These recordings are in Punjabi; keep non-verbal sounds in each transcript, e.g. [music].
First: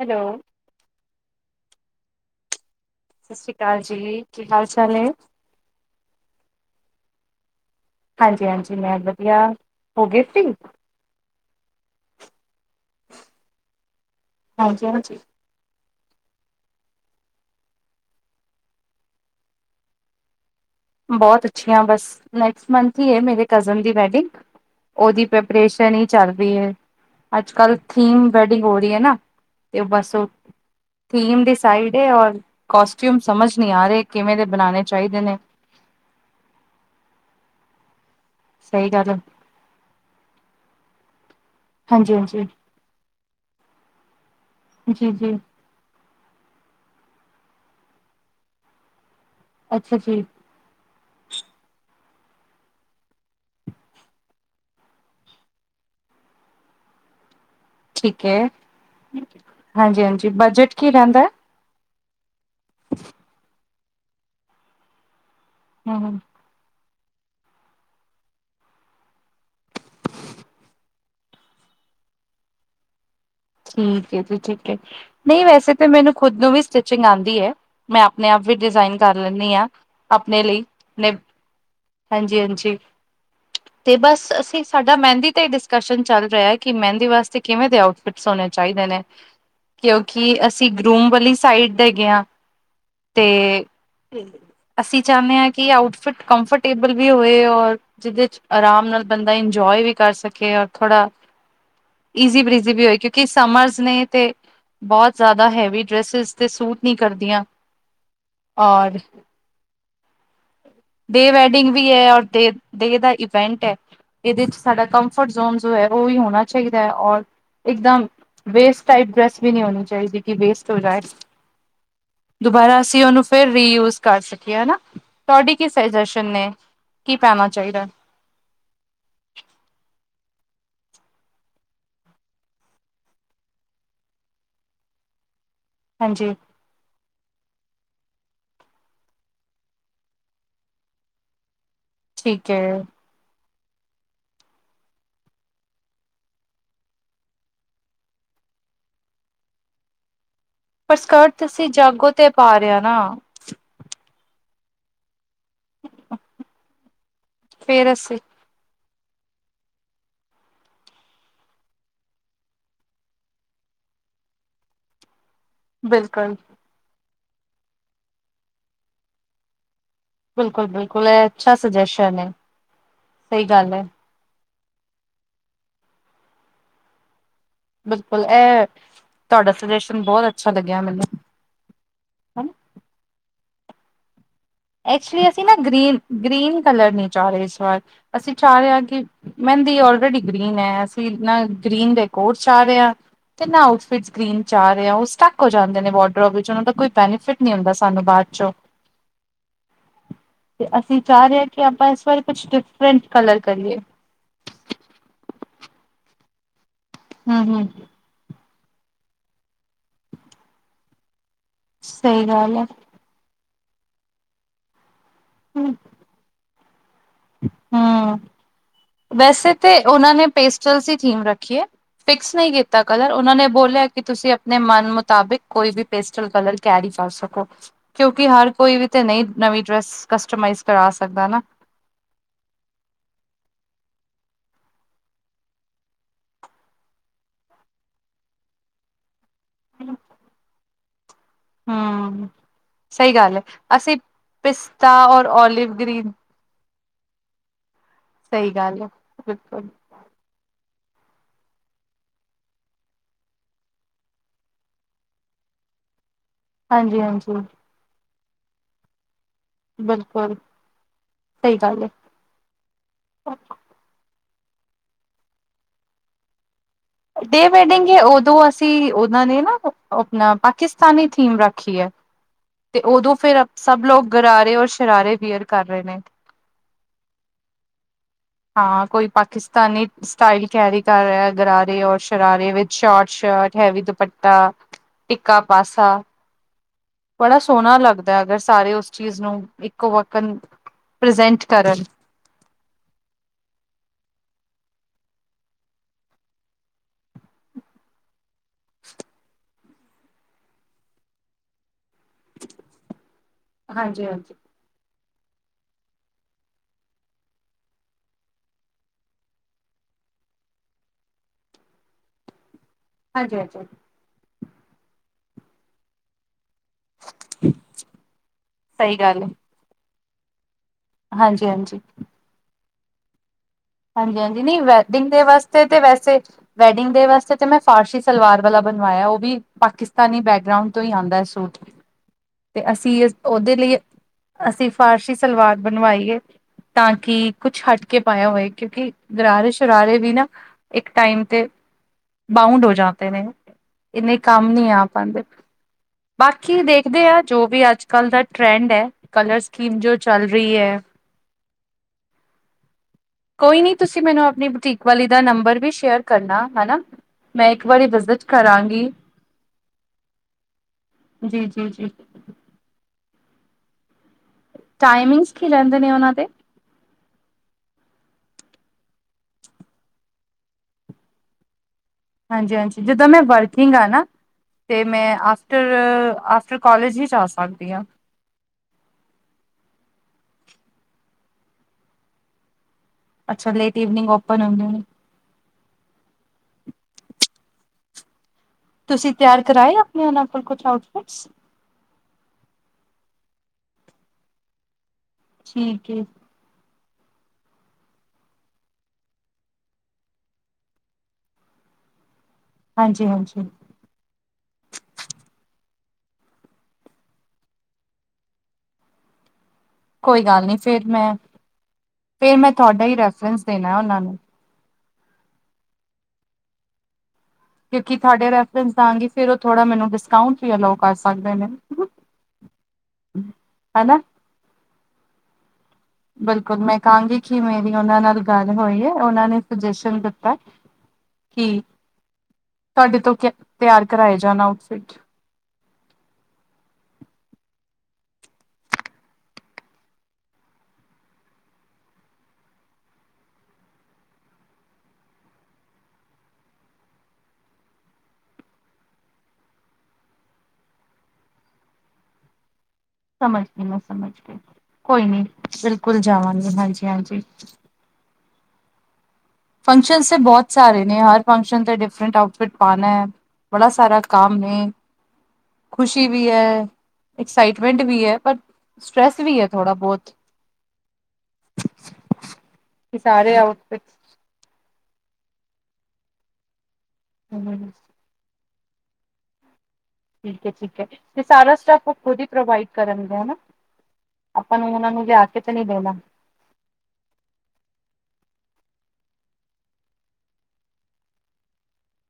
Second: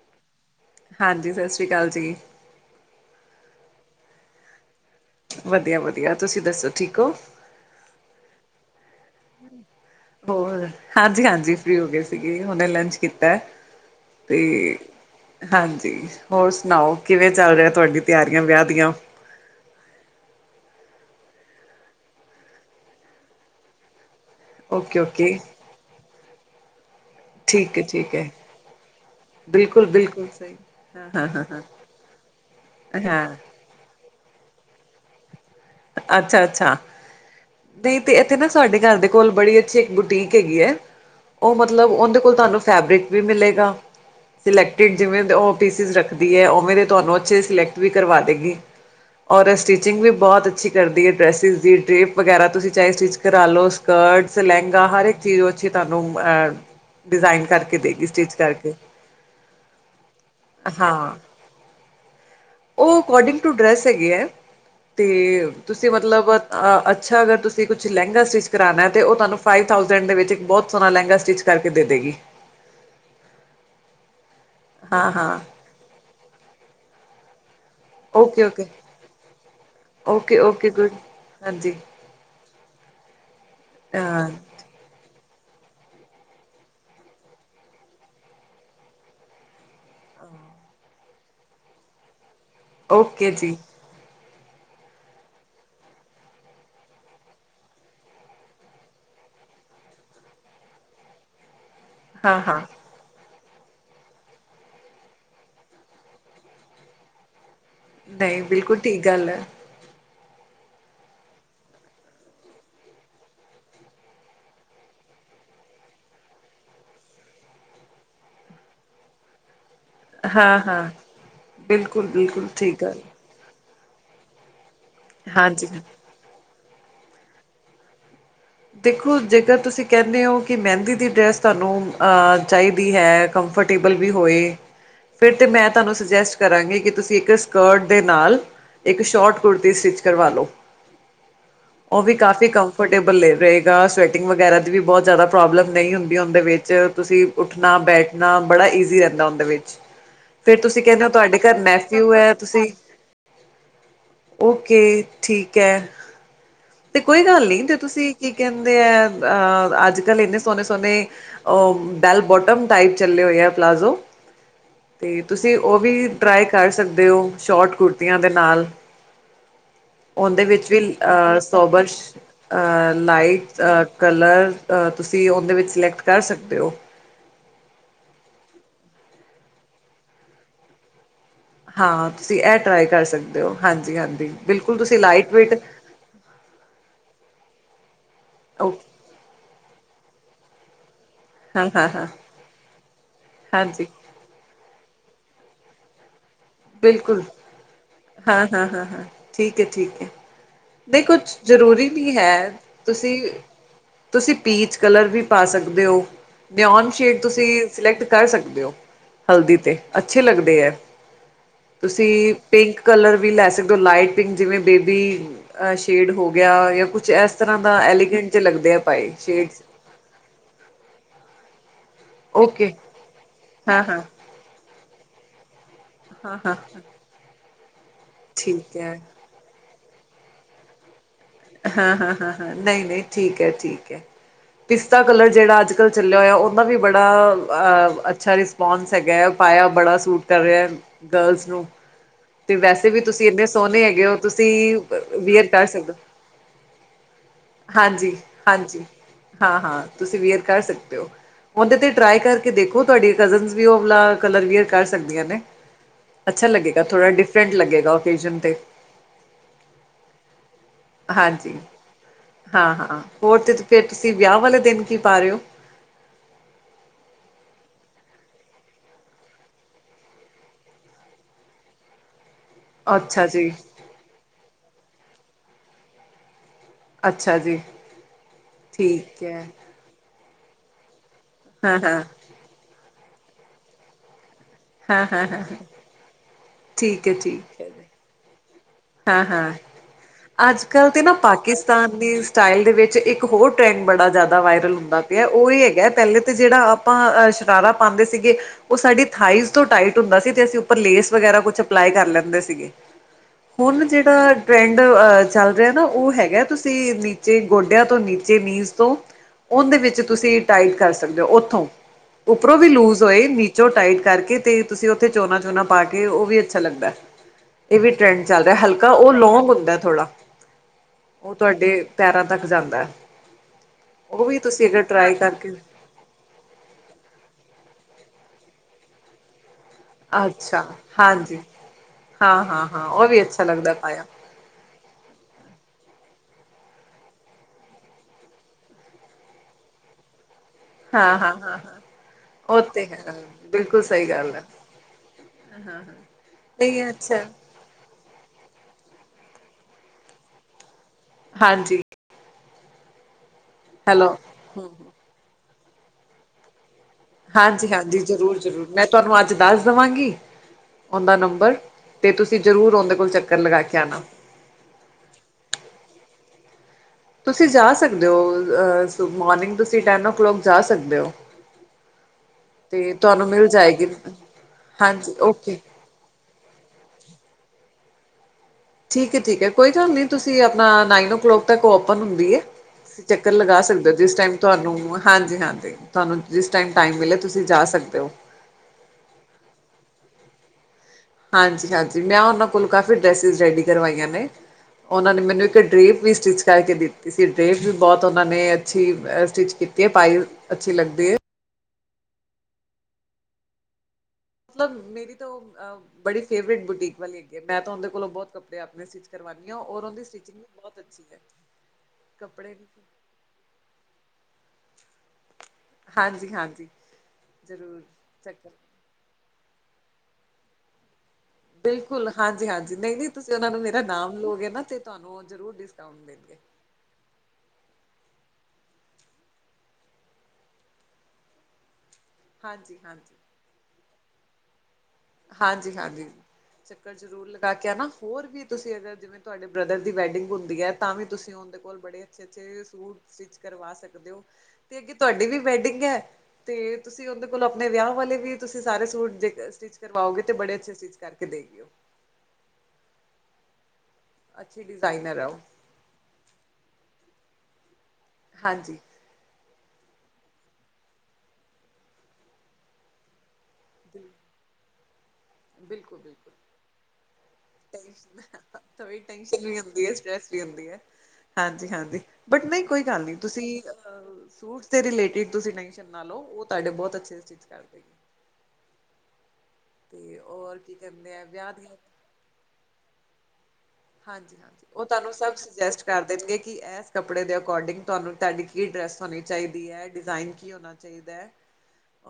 ਹੈਲੋ ਹਾਂਜੀ ਸਤਿ ਸ੍ਰੀ ਅਕਾਲ ਜੀ।। ਸਤਿ ਸ਼੍ਰੀ ਅਕਾਲ ਜੀ।।ਕੀ ਹਾਲ ਚਾਲ ਹੈ? ਵਧੀਆ ਵਧੀਆ ਤੁਸੀਂ ਦੱਸ, ਠੀਕ ਹੋ? ਹਾਂਜੀ ਹਾਂਜੀ ਮੈਂ ਵਧੀਆ, ਹੋ ਗਏ ਫ੍ਰੀ ਹੋਰ ਹਾਂਜੀ ਹਾਂਜੀ ਫ੍ਰੀ ਹੋ ਗਏ ਸੀਗੇ? ਹੁਨੇ ਲੰਚ ਕੀਤਾ ਤੇ ਹਾਂਜੀ ਹਾਂਜੀ ਹਾਂਜੀ। ਹੋਰ ਸੁਣਾਓ ਕਿਵੇਂ ਚੱਲ ਰਿਹਾ ਤੁਹਾਡੀ ਤਿਆਰੀਆਂ ਵਿਆਹ ਦੀਆਂ ਬਹੁਤ ਅੱਛੀਆਂ ਬਸ ਨੈਕਸਟ ਮੰਥ ਹੀ ਹੈ ਮੇਰੇ ਕਜ਼ਨ ਦੀ ਵੈਡਿੰਗ। ਓਕੇ ਉਹਦੀ ਓਕੇ ਪ੍ਰੈਪਰੇਸ਼ਨ ਹੀ ਚੱਲਦੀ। ਅੱਜ ਕੱਲ੍ਹ ਠੀਕ ਹੈ ਠੀਕ ਹੈ ਥੀਮ ਵੈਡਿੰਗ ਹੋ ਰਹੀ ਹੈ ਨਾ ਤੇ ਬਿਲਕੁਲ ਉਹ ਬਸ। ਬਿਲਕੁਲ ਸਹੀ ਹਾਂ ਹਾਂ ਹਾਂ ਥੀਮ ਡ ਸਾਈ ਔਰ ਹਾਂ ਕੋਸਟਿਊਮ ਸਮਝ ਹਾਂ ਨਹੀਂ ਆ ਰਹੇ ਕਿਵੇਂ ਦੇ ਬਣਾਉਣੇ ਚਾਹੀਦੇ ਨੇ। ਅੱਛਾ ਅੱਛਾ ਤੇ ਇੱਥੇ ਨਾ ਤੁਹਾਡੇ ਸਹੀ ਘਰ ਦੇ ਗੱਲ ਹੈ ਕੋਲ ਬੜੀ ਅੱਛੀ ਇੱਕ ਬੁਟੀਕ ਹੈਗੀ ਹੈ। ਉਹ ਮਤਲਬ ਹਾਂਜੀ ਉਹਦੇ ਕੋਲ ਹਾਂਜੀ ਤੁਹਾਨੂੰ ਫੈਬਰਿਕ ਵੀ ਮਿਲੇਗਾ ਸਕਟ ਜੀ ਜਿਵੇਂ ਜੀ ਪੀਸ ਹੈ ਉਹਵੇੇਰੇ ਤੁਹਾਨੂੰ ਅੱਛੇ ਸਿਲੈਕਟ ਵੀ ਕਰਵਾ ਦੇਗੀ ਔਰ ਅੱਛਾ ਸਟੀਿਚਿੰਗ ਵੀ ਜੀ ਬਹੁਤ ਅੱਛੀ ਕਰਦੀ ਹੈ ਡਰੈਸਿਸ ਦੀ ਡਰੇਪ ਵਗੈਰਾ ਤੁਸੀਂ ਚਾਹੇ ਸਟਿਚ ਕਰਾ ਲਓ ਸਕਰਟਸ ਲਹਿੰਗਾ ਹਰ ਇੱਕ ਚੀਜ਼ ਉੱਛੇ ਤੁਹਾਨੂੰ ਅਹ ਡਿਜ਼ਾਇਨ ਕਰਕੇ ਦੇਗੀ ਠੀਕ ਸਟਿਚ ਹੈ ਕਰਕੇ ਹਾਂਜੀ ਹਾਂਜੀ ਬਜਟ ਕੀ ਹਾਂ। ਰਹਿੰਦਾ ਉਹ ਅਕੋਰਡਿੰਗ ਟੂ ਡਰੈਸ ਹੈਗੀ ਹੈ, ਤੇ ਤੁਸੀਂ ਹੈ ਮਤਲਬ ਅੱਛਾ ਅਗਰ ਤੁਸੀਂ ਕੁਛ ਲਹਿੰਗਾ ਸਟਿਚ ਕਰਉਣਾ ਤਾਂ ਉਹ ਤੁਹਾਨੂੰ ਫਾਈਵ ਥਾਸਂ ਦੇ ਵਿੱਚ ਇੱਕ ਬਹੁਤ ਸੋਹਣਾ ਲਹਿੰਗਾ ਸਟਿੱਚ ਕਰਕੇ ਦੇਗੀ। ਹੀ ਠੀਕ ਹੈ ਜੀ, ਠੀਕ ਹੈ, ਹਾਂ ਹਾਂ ਨਹੀਂ ਵੈਸੇ ਤਾਂ ਮੈਨੂੰ ਖੁਦ ਨੂੰ ਵੀ ਸਟਿਚਿੰਗ ਆਂਦੀ ਹੈ। ਮੈਂ, ਆਪਣੇ ਆਪ ਓਕੇ ਵੀ ਓਕੇ ਡਿਜ਼ਾਇਨ ਕਰ ਲੈਂਨੀ ਆਂ, ਓਕੇ ਆਪਣੇ ਲਈ ਓਕੇ ਗੁੱਡ ਨੇ, ਹਾਂਜੀ ਹਂਜੀ -ਹਂਜੀ। ਤੇ ਬਸ ਹਾਂ ਅਸੀਂ ਸਾਡਾ, ਮਹਿੰਦੀ ਤੇ ਡਿਸਕਸ਼ਨ ਚੱਲ ਰਿਹੈ, ਕਿ ਮਹਿੰਦੀ ਵਾਸਤੇ ਕਿਵੇਂ ਦੇ ਸੋਨੇ ਚਾਹੀਦੇ ਨੇ। ਕਿਉਂਕਿ ਅਸੀਂ ਗਰੂਮ ਵਾਲੀ ਸਾਈਡ ਦੇਗੇ ਹ ਓਕੇ ਜੀ। ਹ ਅਸੀਂ ਚਾਨੇ ਹਾਂ ਕਿ, ਆਊਟਫਿਟ ਕੰਫਰਟੇਬਲ ਵੀ ਹੋਏ, ਔਰ ਜਿਹਦੇ ਚ ਆਰਾਮ ਨਾਲ ਬੰਦਾ ਇੰਜੋ ਵੀ ਕਰ ਸਕੇਆ ਥੋੜਾ, ਹਾਂ ਇਜ਼ੀ- ਹਾਂ ਬ੍ਰਿਜ਼ੀ ਵੀ ਹੋ ਕਿ ਸਮਰਸ ਨੇ, ਤੇ ਬੋਤ ਜ਼ਿਆਦਾ ਹੈਵੀ ਡਰੈਸਿਸ ਤੇ- ਸੂਟ ਨੀ ਕਰਦੀਆਂ ਨਹੀਂ, ਬਿਲਕੁਲ ਔਰ ਠੀਕ ਗੱਲ ਹੈ। ਡੇ ਵੈਡਿੰਗ ਵੀ ਹੈ, ਔਰ ਡੇ ਡੇ ਦਾ ਇਵੈਂਟ ਹੈ। ਇਹਦੇ ਚ ਸਾਡਾ ਕੰਫਰਟ ਜ਼ੋਨ ਜੋ ਹੈ ਓ ਵੀ ਹੋਣਾ ਚਾਹੀਦਾ ਹੈ ।ਔਰ ਇੱਕਦਮ, ਵੇਸਟ ਟਾਈਪ ਡਰੈਸ ਵੀ ਨਈ ਹੋਣੀ ਚ ਚਾਹੀਦੀ ਕਿ ਹਾਂ ਵੇਸਟ ਹੋ ਹਾਂ ਜਾਏ, ਬਿਲਕੁਲ ਬਿਲਕੁਲ ਦੁਬਾਰਾ ਠੀਕ ਗੱਲ ਅਸੀਂ ਉਹਨੂੰ ਫੇਰ ਰੀਯੂਜ ਕਰ ਸਕੀਏ, ਹਨਾ। ਹਾਂ ਤੁਹਾਡੀ ਕੀ ਸਜੈਸ਼ਨ ਨੇ ਕੀ ਪਾਣਾ ਚਾਹੀਦਾ। ਦੇਖੋ ਜੇਕਰ ਤੁਸੀਂ ਕਹਿੰਦੇ ਹੋ ਮਹਿੰਦੀ ਦੀ ਡਰੈਸ ਤੁਹਾਨੂੰ ਅ ਚਾਹੀਦੀ ਹੈ ਕੰਫਰਟੇਬਲ ਵੀ ਹੋਏ ਫੇਰ ਤੇ ਮੈਂ ਤੁਹਾਨੂੰ ਹਾਂਜੀ ਸੁਜੈਸਟ ਕਰਾਂਗੀ ਕਿ ਤੁਸੀਂ ਸਕਰਟ ਦੇ ਨਾਲ ਇੱਕ ਸ਼ਾਰਟ ਕੁੜਤੀ ਸਟਿੱਚ ਕਰਵਾ ਲਓ। ਉਹ ਵੀ ਕਾਫੀ ਠੀਕ ਹੈ ਕੰਫਰਟੇਬਲੇ। ਰਹੇਗਾ ਸਵੈਟਿੰਗ ਵਗੈਰਾ ਦੀ ਵੀ ਬਹੁਤ ਜ਼ਿਆਦਾ ਪ੍ਰੋਬਲਮ ਨਹੀਂ ਹੁੰਦੀ ਉਹਦੇ ਵਿੱਚ ਤੁਸੀਂ ਉੱਠਣਾ ਬੈਠਣਾ ਬੜਾ ਈਜ਼ੀ ਰਹਿੰਦਾ ਉਹਦੇ ਵਿੱਚ। ਫਿਰ ਤੁਸੀਂ ਪਰ ਕਹਿੰਦੇ ਹੋ ਸਕਰਟ ਤੁਹਾਡੇ ਤੇ ਘਰ ਅਸੀ, ਜਾਗੋ ਨੈਫਿਊ ਤੇ ਹੈ ਪਾ ਤੁਸੀਂ ਰੇਆ ਨਾ ਓਕੇ ਠੀਕ ਹੈ। ਤੇ ਕੋਈ ਗੱਲ ਨੀ, ਤੇ ਫੇਰ ਤੁਸੀਂ ਅਸੀਂ [unintelligible] ਅੱਜ-ਕੱਲ ਇੰਨੇ ਸੋਨੇ- ਸੋਨੇ ਅ ਬੈਲ ਬੋਟਮ, ਟਾਈਪ ਚੱਲੇ ਹੋਏ ਆ ਪਲਾਜ਼ੋ। ਤੇ ਤੁਸੀਂ ਓ ਵੀ ਬਿਲਕੁਲ ਟਰਾਈ ਕਰ ਸਕਦੇ ਓ, ਸ਼ੋਟ ਕੁਰਤੀਆਂ ਦੇ ਨਾਲ। ਓਂਦੇ ਬਿਲਕੁਲ ਵਿੱਚ ਵੀ, ਬਿਲਕੁਲ ਇਹ ਅ ਅੱਛਾ ਸੋਬਰਸ਼ ਸਜੈਸ਼ਨ ਹੈ ਅ ਸਹੀ ਲਾੲਟ ਅ, ਗੱਲ ਹੈ ਕਲਰ ਅ, ਤੁਸੀਂ ਓਦੇ ਵਿੱਚ ਸਿਲੈਕਟ ਕਰ ਸਕਦੇ ਹੋ। ਬਿਲਕੁਲ ਐਹ ਤੁਹਾਡਾ ਸੁਜੈਸ਼ਨ, ਬੋਤ ਅੱਛਾ ਲੱਗਿਆ ਮੈਨੂੰ। ਹਾਂ, ਤੁਸੀਂ ਹਨਾ ਇਹ ਟਰਾਈ ਕਰ ਸਕਦੇ ਹੋ, ਹਾਂਜੀ-ਹਾਂਜੀ। ਐਕਚੁਲੀ -ਅਸੀਂ ਨਾ ਗ੍ਰੀਨ, ਗ੍ਰੀਨ ਕਲਰ ਨੀ ਚਾ ਰਹੇ ਇਸ ਵਾਰ ਅਸੀਂ ਚਾਹ ਰਹੇ ਹਾਂ ਕਿ, ਮੈਂਦੀ ਓਲਰੇਡੀ ਗ੍ਰੀਨ ਐ ਨਾ ਹਾਂ ਗ੍ਰੀਨ ਹਾਂ ਡੈਕੋਰ ਚਾਹ ਰਿਹਾ, ਤੇ ਨਾ ਹਾਂਜੀ ਆਊਟਫਿਟ ਗ੍ਰੀਨ ਚਾਹ ਰਿਹਾ। ਓਸ ਸਟੱਕ, ਹੋ ਜਾਂਦੇ ਨੇ ਬੋਡਰੋ ਵਿੱਚ ਉਹਨਾਂ ਦਾ ਕੋਈ ਬਿਲਕੁਲ ਬੈਨੀਫਿਟ ਨਹੀਂ ਹੁੰਦਾ ਸਾਨੂੰ, ਬਾਅਦ ਹਾਂ ਚੋਂ। ਹਾਂ ਹਾਂ ਹਾਂ ਠੀਕ ਹੈ -ਠੀਕ ਹੈ, ਤੇ ਅਸੀਂ ਨਹੀਂ ਚਾਹ ਕੁਛ ਰਹੇ ਹਾਂ ਕਿ ਜ਼ਰੂਰੀ ਆਪਾਂ ਇਸ ਨੀ ਵਾਰ ਕੁਛ ਹੈ ਡਿਫਰੈਂਟ ਤੁਸੀਂ ਕਲਰ ਕਰੀਏ ਤੁਸੀਂ, ਪੀਚ ਕਲਰ ਵੀ ਪਾ ਸਕਦੇ ਹੋ। ਨਿਓਨ ਸ਼ੇਕ ਹਮ ਤੁਸੀਂ ਹਮ ਸਿਲੈਕਟ ਕਰ ਸਕਦੇ ਓ, ਹਲਦੀ ਤੇ- ਅੱਛੇ ਲੱਗਦੇ ਹੈ। ਸਹੀ ਤੁਸੀਂ, ਗੱਲ ਹੈ ਪਿੰਕ ਕਲਰ ਵੀ ਲੈ ਸਕਦੇ ਹੋ, ਲਾਈਟ ਪਿੰਕ, ਜਿਵੇਂ ਬੇਬੀ ਆ ਸ਼ੇਡ ਹੋ ਗਿਆ। ਜਾਂ ਕੁਛ ਐਸ ਤਰ੍ਹਾਂ ਦਾ, ਹਮ ਐਲੀਗੈਂਟ ਜ ਲੱਗਦੇ ਆ ਪਾਏ, ਵੈਸੇ ਸ਼ੇਡਸ ਕੀਏ, ਫਿਕਸ ਨਹੀਂ ਓਕੇ ਕੀਤਾ ਕਲਰ, ਓਨਾਂ ਨੇ ਹਾਂ ਬੋਲਿਆ ਹਾਂ ਕਿ- ਤੁਸੀਂ ਆਪਣੇ ਮਨ ਮੁਤਾਬਿਕ ਕੋਈ ਵੀ, ਪੇਸਟਲ ਹਾਂ ਕਲਰ ਹਾਂ ਕੈਰੀ ਕਰ ਸਕੋ। ਕਿਉਂਕਿ ਹਰ ਕੋਈ ਠੀਕ ਵੀ ਹੈ ਤੇ ਨਹੀਂ ਨਵੀਂ ਡਰੈਸ, ਕਸਟਮਾਈਜ਼ ਕਰਾ ਸਕਦਾ ਨਾ। ਹਾਂ-ਹਾਂ-ਹਾਂ-ਹਾਂ, ਨਹੀਂ-ਨਹੀਂ, ਠੀਕ ਹੈ-ਠੀਕ ਹੈ। ਪਿਸਤਾ ਕਲਰ, ਜੇੜਾ ਅੱਜ-ਕੱਲ੍ਹ ਚੱਲਿਆ ਹੋਇਆ ।ਓਦਾ ਵੀ ਬੜਾ, ਅ--ਅੱਛਾ ਰਿਸਪੋਂਸ ਹੈਗੈ। ਪਾਇਆ ਬੜਾ ਸੂਟ ਕਰ ਰਿਹਾ ।ਗ੍ਲਸ ਨੂੰ ਹਮ ਤੇ ਵੈਸੇ ਵੀ, ਸਹੀ ਤੁਸੀਂ ਗੱਲ ਹੈ ਇੰਨੇ ਸੋਣੇ ਅਸੀਂ ਹੈਗੇ ਹੋ, ਤੁਸੀਂ ਪਿਸਤਾ ਔਰ ਵੀਅਰ ਕਰ ਓਲਿਵ ਸਕਦੇ ਹੋ। ਗ੍ਰੀਨ ਸਹੀ ਗੱਲ ਹਾਂਜੀ-ਹਾਂਜੀ, ਹੈ ਬਿਲਕੁਲ ਹਾਂ-ਹਾਂ, ਤੁਸੀਂ ਵੀਅਰ ਕਰ ਸਕਦੇ ਹੋ। ਓਦੇ ਤੇ ਟ੍ਰਾਈ ਕਰਕੇ ਦੇਖੋ, ਤੁਆਡੀ ਕਜ਼ਨ ਵੀ -ਔ ਵਲਾ ਕਲਅਰ ਵੀਅਰ ਕਰ ਸਕਦੀਆਂ ਨੇ। ਅੱਛਾ ਲੱਗੇਗਾ, ਹਾਂਜੀ ਥੋੜਾ ਹਾਂਜੀ ਡਿਫਰੈਂਟ ਲੱਗੇਗਾ, ਓਕੇਜਨ ਤੇ ਬਿਲਕੁਲ ਹਾਂਜੀ, ਸਹੀ ਗੱਲ ਹੈ। ਹਾਂ-ਹਾਂ, ਹੋਰ ਤੇ ਫੇਰ ਤੁਸੀਂ ਵਿਆਹ ਵਾਲੇ ਦਿਨ, ਕੀ ਪਾ ਰਹੇ ਹੋ? ਪ੍ਰੀ ਵੈਡਿੰਗ ਹੈ, ਓਦੋਂ ਅਸੀਂ, ਓਨਾਂ ਨੇ ਨਾ -ਆਪਣਾ ਪਾਕਿਸਤਾਨੀ ਥੀਮ ਰੱਖੀ ਹੈ। ਤੇ ਓਦੋਂ ਅੱਛਾ ਫਿਰ, ਜੀ, ਸਭ ਲੋਗ ਗਰਾਰੇ ਔਰ ਸ਼ਰਾਰੇ ਵਿਅਰ ਕਰ ਰਹੇ ਨੇ ਅੱਛਾ ਜੀ, ਹਾਂ, ਕੋਈ ਠੀਕ ਹੈ। ਪਾਕਿਸਤਾਨੀ ਸ ਸਟਾਈਲ ਕੈਰੀ ਕਰ ਰਿਹਾ ਗਰਾਰੇ ਔਰ ਹਾਂ-ਹਾਂ, ਸ਼ਰਾਰੇ ਵਿ ਸ਼ਾਰਟ ਸ਼ਰਟ ਹੈਵੀ ਦੁਪੱਟ ਟਾ ਟਿੱਕਾ ਹਾਂ-ਹਾਂ-ਹਾਂ, ਪਾਸਾ ਠੀਕ ਹੈ, ਬੜਾ ਠੀਕ ਹੈ ਸੋਹਣਾ ਜੀ। ਲੱਗਦਾ ਅਗਰ ਸਾਰੇ ਉਸ ਚੀਜ਼ ਨੂੰ ਇੱਕੋ ਵਅਰ ਅੱਜ ਕੱਲ ਤੇ ਨਾ ਪਾਕਿਸਤਾਨ ਦੀ ਸਟਾਈਲ ਦੇ ਵਿੱਚ ਇੱਕ ਹੋਰ ਟ੍ਰੈਂਡ ਬੜਾ ਜਾਦਾ ਵਾਇਰਲ ਹੁੰਦਾ ਪਿਆ ਓਈ ਹੈਗਾ ਪਹਿਲੇ ਤਾਂ ਜੇੜਾ ਆਪਾਂ ਅਹ ਸ਼ਰਾਰਾ ਪਾਂਦੇ ਸੀਗੇ ਓ ਸਾਡੀ ਥਾਈਜ਼ ਤੋਂ ਟਾਈਟ ਹੁੰਦਾ ਸੀ ਤੇ ਅਸੀਂ ਉੱਪਰ ਲੇਸ ਵਗੈਰਾ ਕੁਛ ਅਪਲਾਈ ਕਰ ਲੈਂਦੇ ਸੀਗੇ। ਹੁਣ ਹਾਂਜੀ ਜਿਹੜਾ ਹਾਂਜੀ ਟਰੈਂਡ ਅਹ ਚੱਲ ਰਿਆ ਨਾ ਓ ਹੈਗਾ ਤੁਸੀਂ ਨੀਚੇ ਗੋਡਿਆਂ ਤੋਂ ਨੀਚੇ ਨੀਂਜ਼ ਤੋਂ ਓਂਦੇ ਵਿੱਚ ਤੁਸੀਂ ਟਾਈਟ ਕਰ ਸਕਦੇ ਓਥੋ ਉੱਪਰੋਂ ਵੀ ਲੂਜ਼ ਹੋਏ ਹਾਂਜੀ ਹਾਂਜੀ ਨੀਚੋਂ ਟਾਈਟ ਕਰਕੇ ਤੇ ਤੁਸੀਂ ਉੱਥੇ ਝੋਨਾ ਝੋਨਾ ਪਾ ਕੇ ਓ ਵੀ ਅੱਛਾ ਲੱਗਦਾ ਏ ਵੀ ਟਰੈਂਡ ਚੱਲ ਰਿਐ ਹਲਕਾ ਸਹੀ ਓ ਗੱਲ ਲੋਂਗ ਹੁੰਦਾ ਹੈ ਥੋੜਾ। ਓ ਹਾਂਜੀ ਹਾਂਜੀ ਤੁਹਾਡੇ ਪੈਰਾਂ ਤੱਕ ਜਾਂਦਾ। ਹਾਂਜੀ ਉਹ ਵੀ ਹਾਂਜੀ ਨਈ ਤੁਸੀਂ ਅਗਰ ਵੈਡਿੰਗ ਟਰਾਈ ਦੇ ਕਰਕੇ ਵਾਸਤੇ ਤੇ ਵੈਸੇ ਵੈਡਿੰਗ ਦੇ ਵਾਸਤੇ ਤੇ ਮੈਂ ਫਾਰਸੀ ਸਲਵਾਰ ਵਾਲਾ ਬਣਵਾਇਆ ਓ ਵੀ ਪਾਕਿਸਤਾਨੀ ਅੱਛਾ ਬੈਕਗਰਾਉਂਡ ਤੋਂ ਈ ਆਂਦਾ ਹਾਂਜੀ ਸੂਟ ਹਾਂ ਤੇ ਹਾਂ ਹਾਂ ਅਸੀਂ ਉਹ ਇਸ ਵੀ ਅੱਛਾ ਓਦੇ ਲੱਗਦਾ ਲਈ ਪਾਇਆ ਅਸੀਂ ਫਾਰਸ਼ੀ ਸਲਵਾਰ ਬਣਵਾਈਏ। ਤਾਂ ਕਿ ਕੁੱਛ ਹਟ ਕੇ ਪਾਇਆ ਹੋਏ ਕਿਉਂਕਿ ਗਰਾਰੇ ਸ਼ਰਾਰੇ ਵੀ ਨਾ ਇੱਕ ਹਾ ਟਾਈਮ ਹਾ ਤੇ ਹਾ ਹਾ ਬਾਊਂਡ ਹੋ ਜਾਂਦੇ ਨੇ ਇੰਨੇ ਗੱਲ ਹੈ ਕੰਮ ਨੀ ਆ ਪਾਂਦੇ ਬਾਕੀ ਨਹੀਂ ਦੇਖਦੇ ਆ ਅੱਛਾ ਜੋ ਵੀ ਅੱਜ ਕੱਲ ਦਾ ਟਰੈਂਡ ਐ ਕਲਰ ਸਕੀਮ ਜੋ ਚੱਲ ਰੀ ਐ ਹਾਂਜੀ। ਕੋਈ ਨੀ ਤੁਸੀਂ ਹੈਲੋ ਮੈਨੂੰ ਆਪਣੀ ਬੁਟੀਕ ਵਾਲੀ ਦਾ ਨੰਬਰ ਵੀ ਸ਼ੇਅਰ ਕਰਨਾ ਹਨਾਂ। ਹਾਂਜੀ ਹਾਂਜੀ ਜ਼ਰੂਰ ਜ਼ਰੂਰ ਮੈਂ ਤੁਹਾਨੂੰ ਅੱਜ ਦੱਸ ਦਵਾਂਗੀ। ਓਦਾ ਜੀ ਨੰਬਰ ਜੀ ਜੀ ਤੇ ਤੁਸੀਂ ਜਰੂਰ ਓਦੇ ਕੋਲ ਚੱਕਰ ਲਗਾ ਕੇ ਆਣਾ। ਟਾਈਮਿੰਗਸ ਕੀ ਰੇਂਦੇ ਨੇ ਓਨਾਂ ਦੇ ਤੁਸੀਂ ਜਾ ਸਕਦੇ ਓ ਅ ਮੋਰਨਿੰਗ ਤੁਸੀਂ ਟੈਨ ਓ ਕਲੋਕ ਜਾ ਸਕਦੇ ਓ। ਹਾਂਜੀ ਹਾਂਜੀ ਜਿੱਦਾਂ ਮੈਂ ਵਰਕਿੰਗ ਆ ਨਾ ਤੇ ਮੈਂ ਹਾਂਜੀ ਓਕੇ ਆਫਟਰ ਆਫਟਰ ਕਾਲਜ ਈ ਜਾ ਸਕਦੀ ਆ। ਠੀਕ ਐ ਠੀਕ ਐ ਕੋਈ ਗੱਲ ਨੀ ਤੁਸੀਂ ਆਪਣਾ ਨਾਈਨ ਓ ਕਲੋਕ ਤੱਕ ਓਪਨ ਹੁੰਦੀ ਐ ਚੱਕਰ ਅੱਛਾ ਲਗਾ ਲੇਟ ਸਕਦੇ ਓ ਈਵਨਿੰਗ ਜਿਸ ਟਾਈਮ ਓਪਨ ਹੁੰਦੇ ਨੇ ਤੁਹਾਨੂੰ ਹਾਂਜੀ-ਹਾਂਜੀ ਤੁਹਾਨੂੰ ਜਿਸ ਟਾਈਮ ਟਾਈਮ ਮਿਲੇ ਤੁਸੀਂ ਜਾ ਸਕਦੇ ਓ ਤੁਸੀਂ ਤਿਆਰ ਕਰਾਏ ਆਪਣੇ ਓਨਾ ਕੋਲ ਕੁੱਛ ਆਉਟ ਹਾਂਜੀ ਹਾਂਜੀ ਮੈਂ ਓਨਾਂ ਕੋਲ ਕਾਫੀ ਡ੍ਰੈਸਿਸ ਰੈਡੀ ਕਰਵਾਈਆਂ ਨੇ। ਓਨਾਂ ਨੇ ਮੈਨੂੰ ਇੱਕ ਠੀਕ ਡਰੇਪ ਹੈ ਵੀ ਸਟਿਚ ਕਰਕੇ ਦਿੱਤ ਤੀ ਸੀ ਡਰੇਪ ਵੀ ਬੋਤ ਓਨਾਂ ਨੇ ਅੱਛੀ ਸਟਿਚ ਕੀਤੀ ਐ ਪਾਈ ਅੱਛੀ ਲੱਗਦੀ ਐ। ਹਾਂਜੀ ਹਾਂਜੀ ਮਤਲਬ ਮੇਰੀ ਤਾਂ ਓ ਅ ਬੜੀ ਫੇਵਰੇਟ ਬੁਟੀਕ ਵਾਲੀ ਹੈਗੀ ਐ ਮੈਂ ਤਾਂ ਓਦੇ ਕੋਲੋਂ ਬੋਤ ਕੱਪੜੇ ਆਪਣੇ ਸਟਿਚ ਕਰਵਾਨੀ ਆ ਔਰ ਉਹਦੀ ਕੋਈ ਸਟਿਚਿੰਗ ਵੀ ਗੱਲ ਨੀ ਬਹੁਤ ਫੇਰ ਅੱਛੀ ਮੈਂ ਹੈ ਫੇਰ ਮੈਂ ਕੱਪੜੇ ਤੁਹਾਡਾ ਹੀ ਰੈਫਰੈਂਸ ਦੇਣਾ ਓਨਾਂ ਨੂੰ। ਹਾਂਜੀ ਹਾਂਜੀ ਕਿਉਂਕਿ ਤੁਹਾਡੇ ਰੈਫਰਸ ਦਾਂਗੀ ਫਿਰ ਓ ਥੋੜਾ ਮੈਨੂੰ ਡਿਸਕਾਊਟ ਵੀ ਅਲੋ ਕਰ ਸਕ ਬਿਲਕੁੱਲ ਹਾਂਜੀ ਹਾਂਜੀ ਨਈ ਨਈ ਤੁਸੀਂ ਓਨਾ ਨੂੰ ਮੇਰਾ ਨਾਮ ਲਓਗੇ ਨਾ ਤੇ ਤੁਹਾਨੂੰ ਓ ਜ਼ਰੂਰ ਡਿਸ਼ ਬਿਲਕੁੱਲ ਮੈਂ ਕਹਾਂਗੀ ਕਿ ਮੇਰੀ ਓਨਾਂ ਨਾਲ ਗੱਲ ਹੋਈ ਐ ਓਨਾਂ ਨੇ ਸੁਜੈਸ਼ਨ ਦਿੱਤਾ ਕਿ ਤੁਹਾਡੇ ਤੋਂ ਹਾਂਜੀ-ਹਾਂਜੀ ਕੇ ਤਿਆਰ ਕਰਾਏ ਜਾਣ ਆਊਟਫਿਟ। ਹਾਂਜੀ ਹਾਂਜੀ ਚੱਕਰ ਜ਼ਰੂਰ ਲਗਾ ਕੇ ਆਨਾ ਹੋਰ ਵੀ ਤੁਸੀਂ ਅਗਰ ਜਿਵੇਂ ਤੁਹਾਡੇ ਬ੍ਰਦਰ ਦੀ ਵੈਡਿੰਗ ਹੁੰਦੀ ਐ ਤਾਂ ਵੀ ਤੁਸੀਂ ਓ ਓਦੇ ਕੋਲ ਬੜੇ ਅੱਛੇ ਅੱਛੇ ਸੂਟ ਸਟਿਚ ਕਰਵਾ ਸਕਦੇ ਓ ਤੇ ਅੱਗੇ ਤੁਹਾਡੀ ਵੀ ਵੈਡਿੰਗ ਐ ਤੇ ਤੁਸੀ ਓਦੇ ਕੋਲੋਂ ਆਪਨੇ ਵੇਆ ਵਾਲੇ ਵੀ ਤੁਸੀ ਸਾਰੇ ਸੂਟ [inaudible] ਸਟਿਚ ਕਵਾਓਗੇ ਤੇ ਬੜੇ ਅੱਛੇ ਸਚੀਚ ਕਰਕੇ ਦੇਗੀ ਓ ਸਮਝ ਗੀ ਮੈਂ ਸਮਝ ਗਈ, ਕੋਈ ਡਿਜ਼ਾਇਨਰ ਨੀ ਹੈ ਉਹ ਬਿਲਕੁੱਲ ਜਾਵਾਂਗੀ ਹਾਂਜੀ, ਹਾਂਜੀ [unintelligible] ਹਾਂਜੀ। ਫੰਸ਼ਨਸ ਤੇ ਬੋਤ ਸਾਰੇ ਨੇ ਹਰ ਫੰਕਸ਼ਨ ਤੇ ਡਿਫਰੈਂਟ ਆਊਟਫਿਟ ਪਾਨਾ ਬੜਾ ਸਾਰਾ ਕੰਮ ਏ, ਖੁਸ਼ੀ ਵੀ ਐ ਟੇਨਸ਼ਨ [inaudible] ਥੋੜੀ ਟੇਨਸ਼ਨ ਵੀ ਹੁੰਦੀ ਐ ਸਟੈਰਸ ਵੀ ਹੁੰਦੀ ਐ ਹਾਂਜੀ, ਹਾਂਜੀ ਬਟ ਨਈ ਕੋਈ ਗੱਲ ਨੀ, ਤੁਸੀ ਅ ਸੂਟਸ ਰਿਲੇਟਡ ਤੁਸੀ ਟੈਂਸਨ ਨਾ ਲਓ ਓ ਤਾਡੇ ਬੋਤ ਅੱਛੇ ਸਾਟੀਚ ਹੂੰ ਕਰਦੇ ਠੀਕ ਐ, ਔਰ ਕੀ ਠੀਕ ਐ, ਕਹਿੰਦੇ ਤੇ ਆ ਵਿਆਹ ਸਾਰਾ ਦੀਆਂ ਸਟਫ ਓ ਖੁਦ ਹੀ ਪ੍ਰੋਵਾਈਡ ਕਰਨਗੇ ਹਨਾ ਹਾਂਜੀ, ਆਪਾਂ ਹਾਂਜੀ ਨੂੰ ਓ ਉਹਨਾਂ ਨੂੰ ਤਾਨੂੰ ਲਿਆ ਸਭ ਕੇ ਤੇ ਨੀ ਸੁਜੈਸਟ ਦੇਣਾ ਕਰ ਦੇਨਗੇ ਕਿ ਐਸ ਕੱਪੜੇ ਦੇ ਅਕੋਡਿੰਗ ਤੋਆਨੂੰ ਤੈਡੀ ਕੀ ਡਰੈੱਸ ਹੋਣੀ ਚਾਹੀਦੀ ਹੈ ਡਿਜ਼ਾਇਨ ਕੀ ਹੋਣਾ ਚਾਹੀਦਾ ਹੈ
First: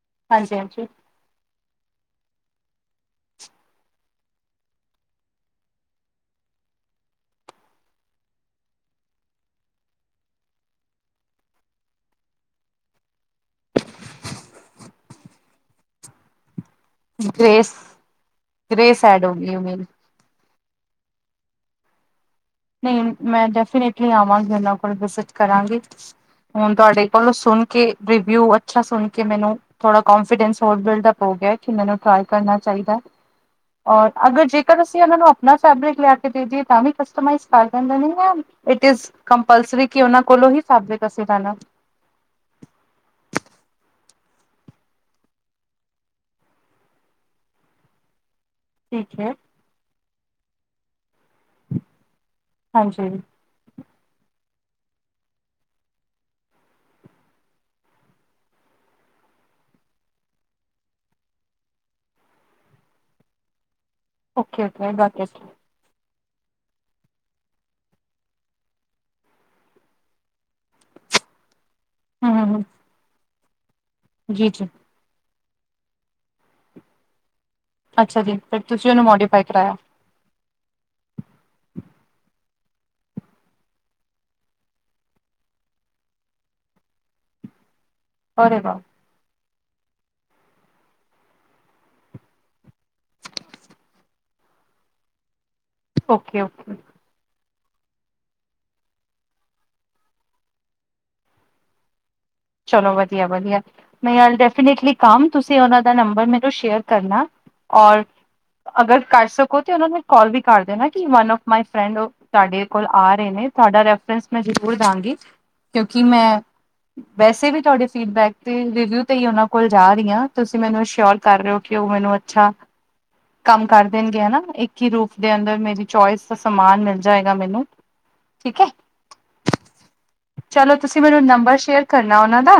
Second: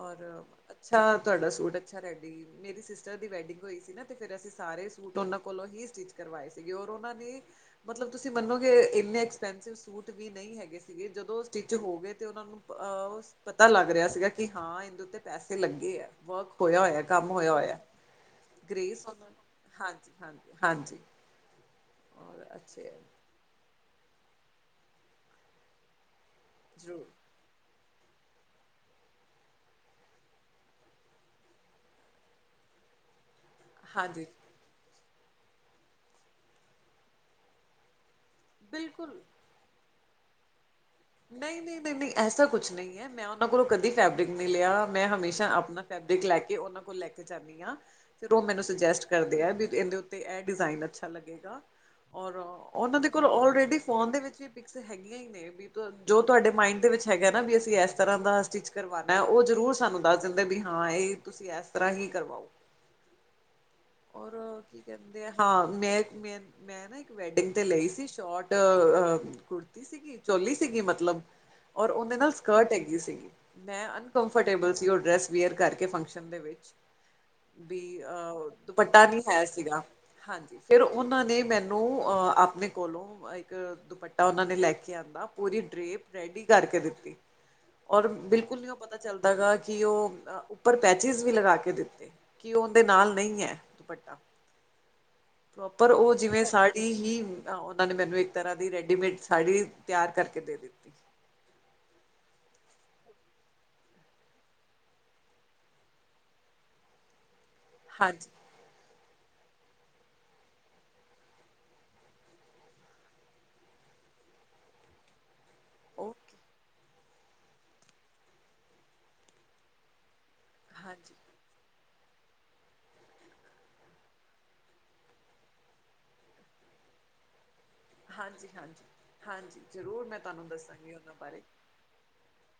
ਔਰ ਹਾਂਜੀ ਹਾਂਜੀ ਅੱਛਾ ਤੁਹਾਡਾ ਸੂਟ ਅੱਛਾ ਰੇਡੀ ਮੇਰੀ ਸਿਸਟਰ ਦੀ ਵੈਡਿੰਗ ਹੋਈ ਸੀ ਨਾ ਤੇ ਫੇਰ ਅਸੀਂ ਸਾਰੇ ਸੂਟ ਉਹਨਾਂ ਕੋਲੋਂ ਹੀ ਸਟਿਚ ਕਰਵਾਏ ਸੀ ਉਹਨਾਂ ਨੇ ਮਤਲਬ ਤੁਸੀਂ ਮੰਨੋ ਕਿ ਇੰਨੇ ਐਕਸਪੈਂਸਿਵ ਸੂਟ ਵੀ ਨਹੀਂ ਹੈਗੇ ਸੀਗੇ ਜਦੋਂ ਸਟਿਚ ਹੋ ਗਏ ਤੇ ਓਨਾਂ ਨੂੰ ਅ ਪਤਾ ਲੱਗ ਰੇਆ ਸੀਗਾ ਕਿ ਹਾਂ ਇਦੇ ਉੱਤੇ ਪੈਸੇ ਲੱਗੇ ਆ ਵਕ ਹੋਏਆ, ਹੋਏਆ ਕੰਮ ਹੋਏਆ, ਗ੍ਰੇਸ ਹੋਏਆ ਗ੍ਰੇਸ ਕਰੀਸ ਐਡ ਹੋ ਗਈ ਹੈ ਮੇਰੀ ਹਾਂਜੀ, ਹਾਂਜੀ, ਹਾਂਜੀ ਔਰ ਅੱਛੇ ਨਈ ਮੈਂ ਡੈਫੀਨੇਟਲੀ ਆਵਾਂਗੀ ਓਨਾਂ ਕੋਲ ਵਿਜਿਟ ਕਰਾਂਗੀ ਹੁਨ ਤੁਆਡੇ ਜ਼ਰੂਰ ਕੋਲੋਂ ਸੋਨ ਕੇ ਰਿਵਿਊ ਅੱਛਾ ਸੁਨ ਕੇ ਮੈਨੂੰ ਥੋੜਾ ਕੋਂਫੀਡੈਂਸ ਹੋਰ ਬਿਲਡਪ ਹੋ ਗਿਆ ਕਿ ਮੈਨੂੰ ਟਰਾਏ ਕਰਨਾ ਚਾਈਦਾ [unintelligible] ਓਰ ਹਾਂਜੀ ਅਗਰ ਜੇਕਰ ਅਸੀਂ ਓਨਾਂ ਨੂੰ ਆਪਨਾ ਫੈਬਰਿਕ ਲਿਆ ਕੇ ਦੇ ਦੇਈਏ ਤਾਂ ਵੀ ਕਸਟਮਾਈਜ਼ ਕਰ ਦੇਂਦੇ ਨੇ [unintelligible] ਇਟ ਇਜ਼ ਬਿਲਕੁਲ ਕੰਪਲਸਰੀ ਕਿ ਓਨਾਂ ਕੋਲੋਂ ਹੀ ਫੈਬਰਿਕ ਅਸੀਂ ਲੈਣਾ ਨਈ, ਨਈ, ਨਈ, ਨਈ, ਐਸਾ ਕੁਛ ਨਈ ਐ, ਮੈਂ ਓਨਾਂ ਕੋਲੋਂ ਕਦੀ ਫੈਬਰਿਕ ਨੀ ਲੇਆ ਮੈਂ ਹਮੇਸ਼ਾ ਆਪਨਾ ਫੈਬਰਿਕ ਲੈ ਕੇ ਓਨਾਂ ਕੋਲ ਲੈ ਕੇ ਜਾਨੀ ਆਂ ਫਿਰ ਓ ਮੈਨੂੰ ਸੁਜੈਸਟ ਠੀਕ ਹੈ ਕਰਦੇ ਆ ਵੀ ਏਹਦੇ ਉੱਤੇ ਏਹ ਡਿਜ਼ਾਇਨ ਅੱਛਾ ਲੱਗੇਗਾ। ਔਰ, ਓਨਾਂ ਹਾਂਜੀ ਦੇ ਕੋਲ ਓਲਰੇਡੀ ਫੋਨ ਦੇ ਵਿੱਚ ਵੀ ਪਿਕਸ ਹੈਗੀਆਂ ਈ ਨੇ ਵੀ ਜੋ ਤੁਆਡੇ ਮਾਇੰਡ ਦੇ ਵਿੱਚ ਹੈਗਾ ਨਾ ਵੀ ਅਸੀਂ ਐਸ ਤਰਾ ਦਾ ਸਟਿਚ ਕਰਵਾਨਾ, ਓ ਜ਼ਰੂਰ ਸਾਨੂੰ ਦੱਸ ਦਿੰਦੇ ਵੀ ਹਾਂ ਹਾਂ ਏ, ਤੁਸੀ ਐਸ ਤਰਾ ਹੀ ਕਰਵਾਓ [unintelligible] ਹੋਰ ਓਕੇ ਕੀ ਓਕੇ ਗਾਟ ਕੈਂਦੇ ਇਟ ਹਾਂ ਮੈਂ ਮੇ ਮੈਂ ਨਾ ਇੱਕ ਵੈਡਿੰਗ ਤੇ ਲਈ ਸੀ ਸ਼ੋਟ ਅ ਕੁੜਤੀ ਸੀਗੀ ਚੋਲੀ ਸੀਗੀ ਮਤਲਬ ਓਰ ਉਦੇ ਨਾਲ ਹਮ ਹਮ ਹਮ ਸਕਟ ਹੈਗੀ ਸੀਗੀ, ਮੈਂ ਜੀ ਜੀ ਅਨਕਫੰਟੇਬਲ ਸੀ ਓ ਡਰੈਸ ਵੇਅਰ ਕਰਕੇ ਫੰਕਸ਼ਨ ਦੇ ਵਿੱਚ ਬੀ ਅੱਛਾ ਜੀ ਅ ਫਿਰ ਤੁਸੀਂ ਦੁਪੱਟਾ ਉਹਨੂੰ ਨੀ ਹੈ ਮੋਡੀਫਾਈ ਕਰਾਇਆ ਸੀਗਾ ਹਾਂਜੀ, ਫੇਰ ਓਨਾ ਨੇ ਮੈਨੂੰ ਆਪਨੇ ਕੋਲੋਂ ਇੱਕ ਦੁਪੱਟਾ ਓਨਾ ਨੇ ਲੈ ਕੇ ਆਂਦਾ, ਪੂਰੀ ਡਰੇਪ ਰੈਡੀ ਕਰਕੇ ਦਿੱਤੀ [inaudible] ਔਰ ਅਰੇ ਬਿਲਕੁਲ ਨੀ ਓ ਵਾਹ ਪਤਾ ਚੱਲਦਾ ਹੈਗਾ ਕਿ ਓ ਉੱਪਰ ਪੈਚਿਸ ਵੀ ਲਗਾ ਕੇ ਦਿੱਤੇ ਕਿ ਓਦੇਂ ਨਾਲ ਨਈ ਐ। ਦੁਪੱਟਾ, ਪ੍ਰੋਪਰ ਓ ਓਕੇ ਜਿਵੇਂ ਓਕੇ ਸਾੜੀ ਹੀ ਉਹਨਾਂ ਨੇ ਮੈਨੂੰ ਇੱਕ ਤਰ੍ਹਾਂ ਦੀ ਰੈਡੀਮੇਡ ਸਾੜੀ ਤਿਆਰ ਕਰਕੇ ਦੇ ਦਿੱਤੀ ਚਲੋ ਵਦੀਆ, ਵਦੀਆ ਮੈਂ ਯਾਰ ਡੈਫੀਨੇਟਲੀ ਕੰਮ ਤੁਸੀ ਓਨਾ ਦਾ ਨੰਬਰ ਮੈਨੂੰ ਸ਼ੇਅਰ ਕਰਨਾ ਓਰ ਹਾਂਜੀ ਅਗਰ ਕਾਰ ਸਕੋ ਤੇ ਓਨਾ ਨੂੰ ਕਾਲ ਵੀ ਕਰ ਦੇਨਾ ਕਿ ਵਨ ਆਫ ਮਾਏ ਫਰੈਂਡ ਤਾਡੇ ਕੋਲ ਆ ਰਏ ਨੇ ਤਾਡਾ ਮੈ, ਮੈ ਜਰੂਰ ਦਾਂਗੀ ਕਯੋਂਕਿ ਓਕੇ ਮੈ, ਵੈਸੇ ਵੀ ਤੁਆਡੇ ਫੀਡਬੈਕ ਤੇ ਰਿਵਿਊ ਤੇ ਈ ਓਨਾਂ ਕੋਲ ਜਾ ਰੀ ਆਂ। ਤੁਸੀ ਮੈਨੂੰ ਹਾਂਜੀ ਸ਼ਓਰ ਕਰ ਰੇ ਓ ਕਿ ਓ ਮੈਨੂੰ ਅੱਛਾ ਕੰਮ ਕਰ ਦੇਣਗੇ ਹੈਨਾ, ਇੱਕ ਹੀ ਰੂਫ ਦੇ ਅੰਦਰ ਮੇਰੀ ਚੋਇਸ ਦਾ ਸਮਾਨ ਮਿਲ ਜਾਏਗਾ ਮੈਨੂੰ। ਹਾਂਜੀ ਠੀਕ ਐ। ਹਾਂਜੀ ਹਾਂਜੀ ਜ਼ਰੂਰ ਮੈਂ ਤੁਹਾਨੂੰ ਚਲੋ ਦੱਸਾਂਗੀ ਤੁਸੀਂ ਉਹਨਾਂ ਮੈਨੂੰ ਬਾਰੇ ਨੰਬਰ ਸ਼ੇਅਰ ਕਰਨਾ ਔਨਾਂ ਦਾ।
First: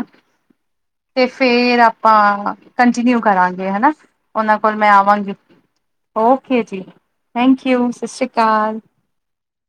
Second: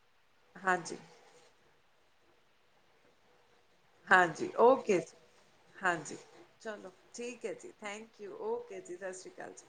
ਹਾਂਜੀ ਤੇ ਫੇਰ ਆਪਾਂ ਹਾਂ, ਕੰਟੀਨਿਊ ਕਰਾਂਗੇ ਹੈਨਾ। ਹਾਂਜੀ ਔਨਾਂ ਕੋਲ ਮੈਂ ਓਕੇ ਜੀ ਆਵਾਂਗੀ। ਹਾਂਜੀ, ਓਕੇ ਜੀ ਚਲੋ ਠੀਕ ਐ ਜੀ। ਸਤਿ ਥੈਂਕ ਸ਼੍ਰੀ ਯੂ। ਅਕਾਲ ਔਕੇ ਜੀ, ਸਸ ਸ਼੍ਰੀ ਕਾਲ ਜੀ।